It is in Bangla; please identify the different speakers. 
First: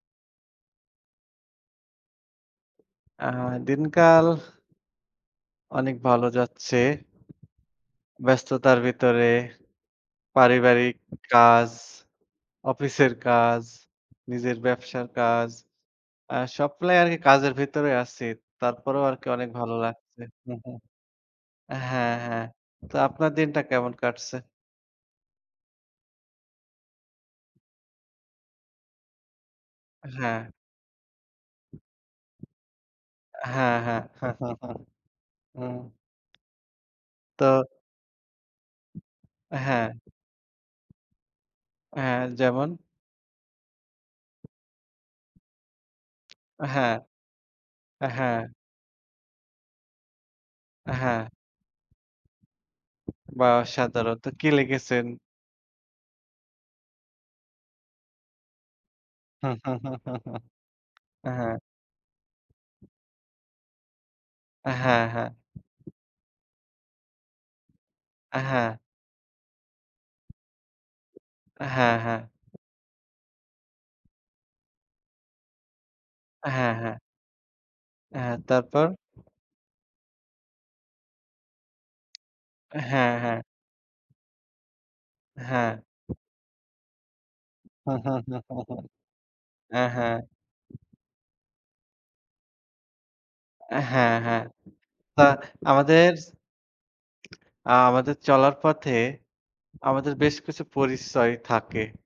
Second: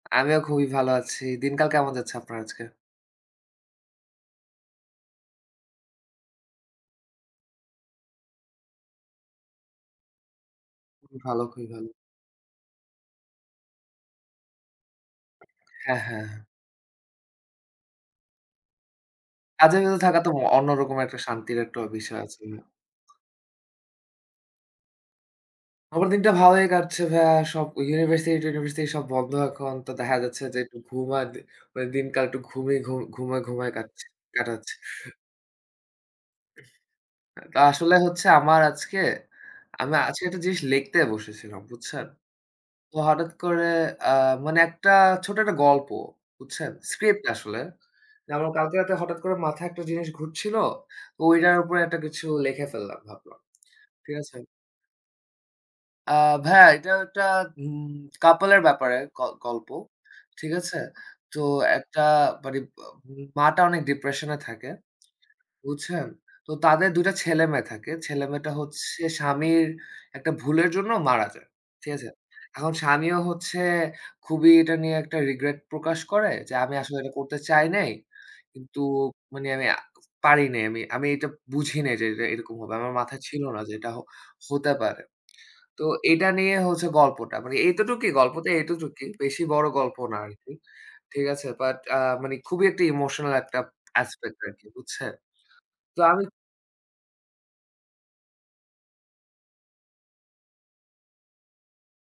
Speaker 1: আমিও খুবই ভালো আছি। দিনকাল কেমন যাচ্ছে আপনার আজকে?
Speaker 2: আ দিনকাল। অনেক ভালো যাচ্ছে। ব্যস্ততার ভিতরে। পারিবারিক
Speaker 1: ভালো খুবই
Speaker 2: কাজ,
Speaker 1: ভালো।
Speaker 2: অফিসের কাজ, নিজের ব্যবসার কাজ।
Speaker 1: হ্যাঁ, হ্যাঁ।
Speaker 2: আ সবগুলাই আর কি কাজের ভিতরে আছি। তারপরেও আরকি অনেক ভালো
Speaker 1: কাজের ভেতর থাকা
Speaker 2: লাগছে।
Speaker 1: তো
Speaker 2: হু,
Speaker 1: অন্য
Speaker 2: হু।
Speaker 1: রকম একটা শান্তির একটা ও
Speaker 2: হ্যাঁ,
Speaker 1: বিষয় আছে।
Speaker 2: হ্যাঁ। তো আপনার দিনটা কেমন কাটছে?
Speaker 1: আমার দিনটা ভালই কাটছে ভাইয়া। সব ইউনিভার্সিটি-টিউনিভার্সিটি সব বন্ধ। এখন তো দেখা
Speaker 2: হ্যাঁ।
Speaker 1: যাচ্ছে যে একটু ঘুম আর দি দিন মানে দিনকাল একটু ঘুমিয়ে ঘুম ঘুমায়ে, ঘুমায়ে
Speaker 2: হ্যাঁ, হ্যাঁ।
Speaker 1: কাটছে, কাটাচ্ছি।
Speaker 2: হু।
Speaker 1: উহ তা
Speaker 2: তো।
Speaker 1: আসলে হচ্ছে আমার আজকে,
Speaker 2: হ্যাঁ।
Speaker 1: আমি আজকে একটা জিনিস লিখতে বসেছিলাম, বুঝছেন?
Speaker 2: হ্যাঁ, যেমন?
Speaker 1: তো হঠাৎ করে আ মানে একটা ছোট একটা গল্প,
Speaker 2: আ
Speaker 1: বুঝছেন? স্ক্রিপ্ট আসলে।
Speaker 2: হ্যাঁ।
Speaker 1: যেমন কালকে রাতে হঠাৎ করে মাথায় একটা জিনিস ঘুরছিল।
Speaker 2: আ হ্যাঁ।
Speaker 1: ওইটার উপরে একটা কিছু লিখে ফেললাম ভাবলাম।
Speaker 2: বা
Speaker 1: ঠিক
Speaker 2: অসাধারন তো
Speaker 1: আছে?
Speaker 2: কি লিখেছেন?
Speaker 1: আ ভাইয়া এটা একটা উম কাপল এর ব্যাপারে ক গল্প। ঠিক আছে?
Speaker 2: আ
Speaker 1: তো
Speaker 2: হ্যাঁ।
Speaker 1: একটা মানি ম্য মা টা অনেক ডিপ্রেশনে
Speaker 2: আ
Speaker 1: থাকে।
Speaker 2: হ্যাঁ, হ্যাঁ।
Speaker 1: বুঝছেন? তো তাদের ২ টা ছেলে-মেয়ে থাকে।
Speaker 2: আ
Speaker 1: ছেলে-মেয়েটা
Speaker 2: হ্যাঁ।
Speaker 1: হচ্ছে স্বামীর একটা ভুলের জন্য মারা যায়। ঠিক
Speaker 2: হ্যাঁ,
Speaker 1: আছে?
Speaker 2: হ্যাঁ।
Speaker 1: এখন স্বামীও হচ্ছে খুবই এটা নিয়ে একটা রিগ্রেট প্রকাশ করে
Speaker 2: আ
Speaker 1: যে
Speaker 2: হ্যাঁ,
Speaker 1: আমি
Speaker 2: হ্যাঁ।
Speaker 1: আসলে এটা করতে চাই নাই।
Speaker 2: অ্যা হ্যাঁ,
Speaker 1: কিন্তু
Speaker 2: তারপর?
Speaker 1: মানে আমি আ পারি নাই। আমি, আমি এটা বুঝি নাই যে এটা, এটা এরকম হবে।
Speaker 2: অ্যা
Speaker 1: আমার
Speaker 2: হ্যাঁ,
Speaker 1: মাথায়
Speaker 2: হ্যাঁ।
Speaker 1: ছিল না যে এটা হ হতে পারে।
Speaker 2: হ্যাঁ।
Speaker 1: তো এটা নিয়ে হচ্ছে গল্পটা। মানে এতোটুকই গল্পটা এতটুকই বেশি বড়
Speaker 2: হ্যাঁ,
Speaker 1: গল্প না
Speaker 2: হ্যাঁ।
Speaker 1: আরকি। ঠিক আছে? বাট আ মানে খুবই একটা ইমোশনাল একটা
Speaker 2: অ্যা হ্যাঁ,
Speaker 1: aspect
Speaker 2: হ্যাঁ।
Speaker 1: আরকি বুঝছেন?
Speaker 2: তা
Speaker 1: তো
Speaker 2: আমাদের স
Speaker 1: আমি
Speaker 2: আ আমাদের চলার পথে, আমাদের বেশ কিছু পরিচয় থাকে।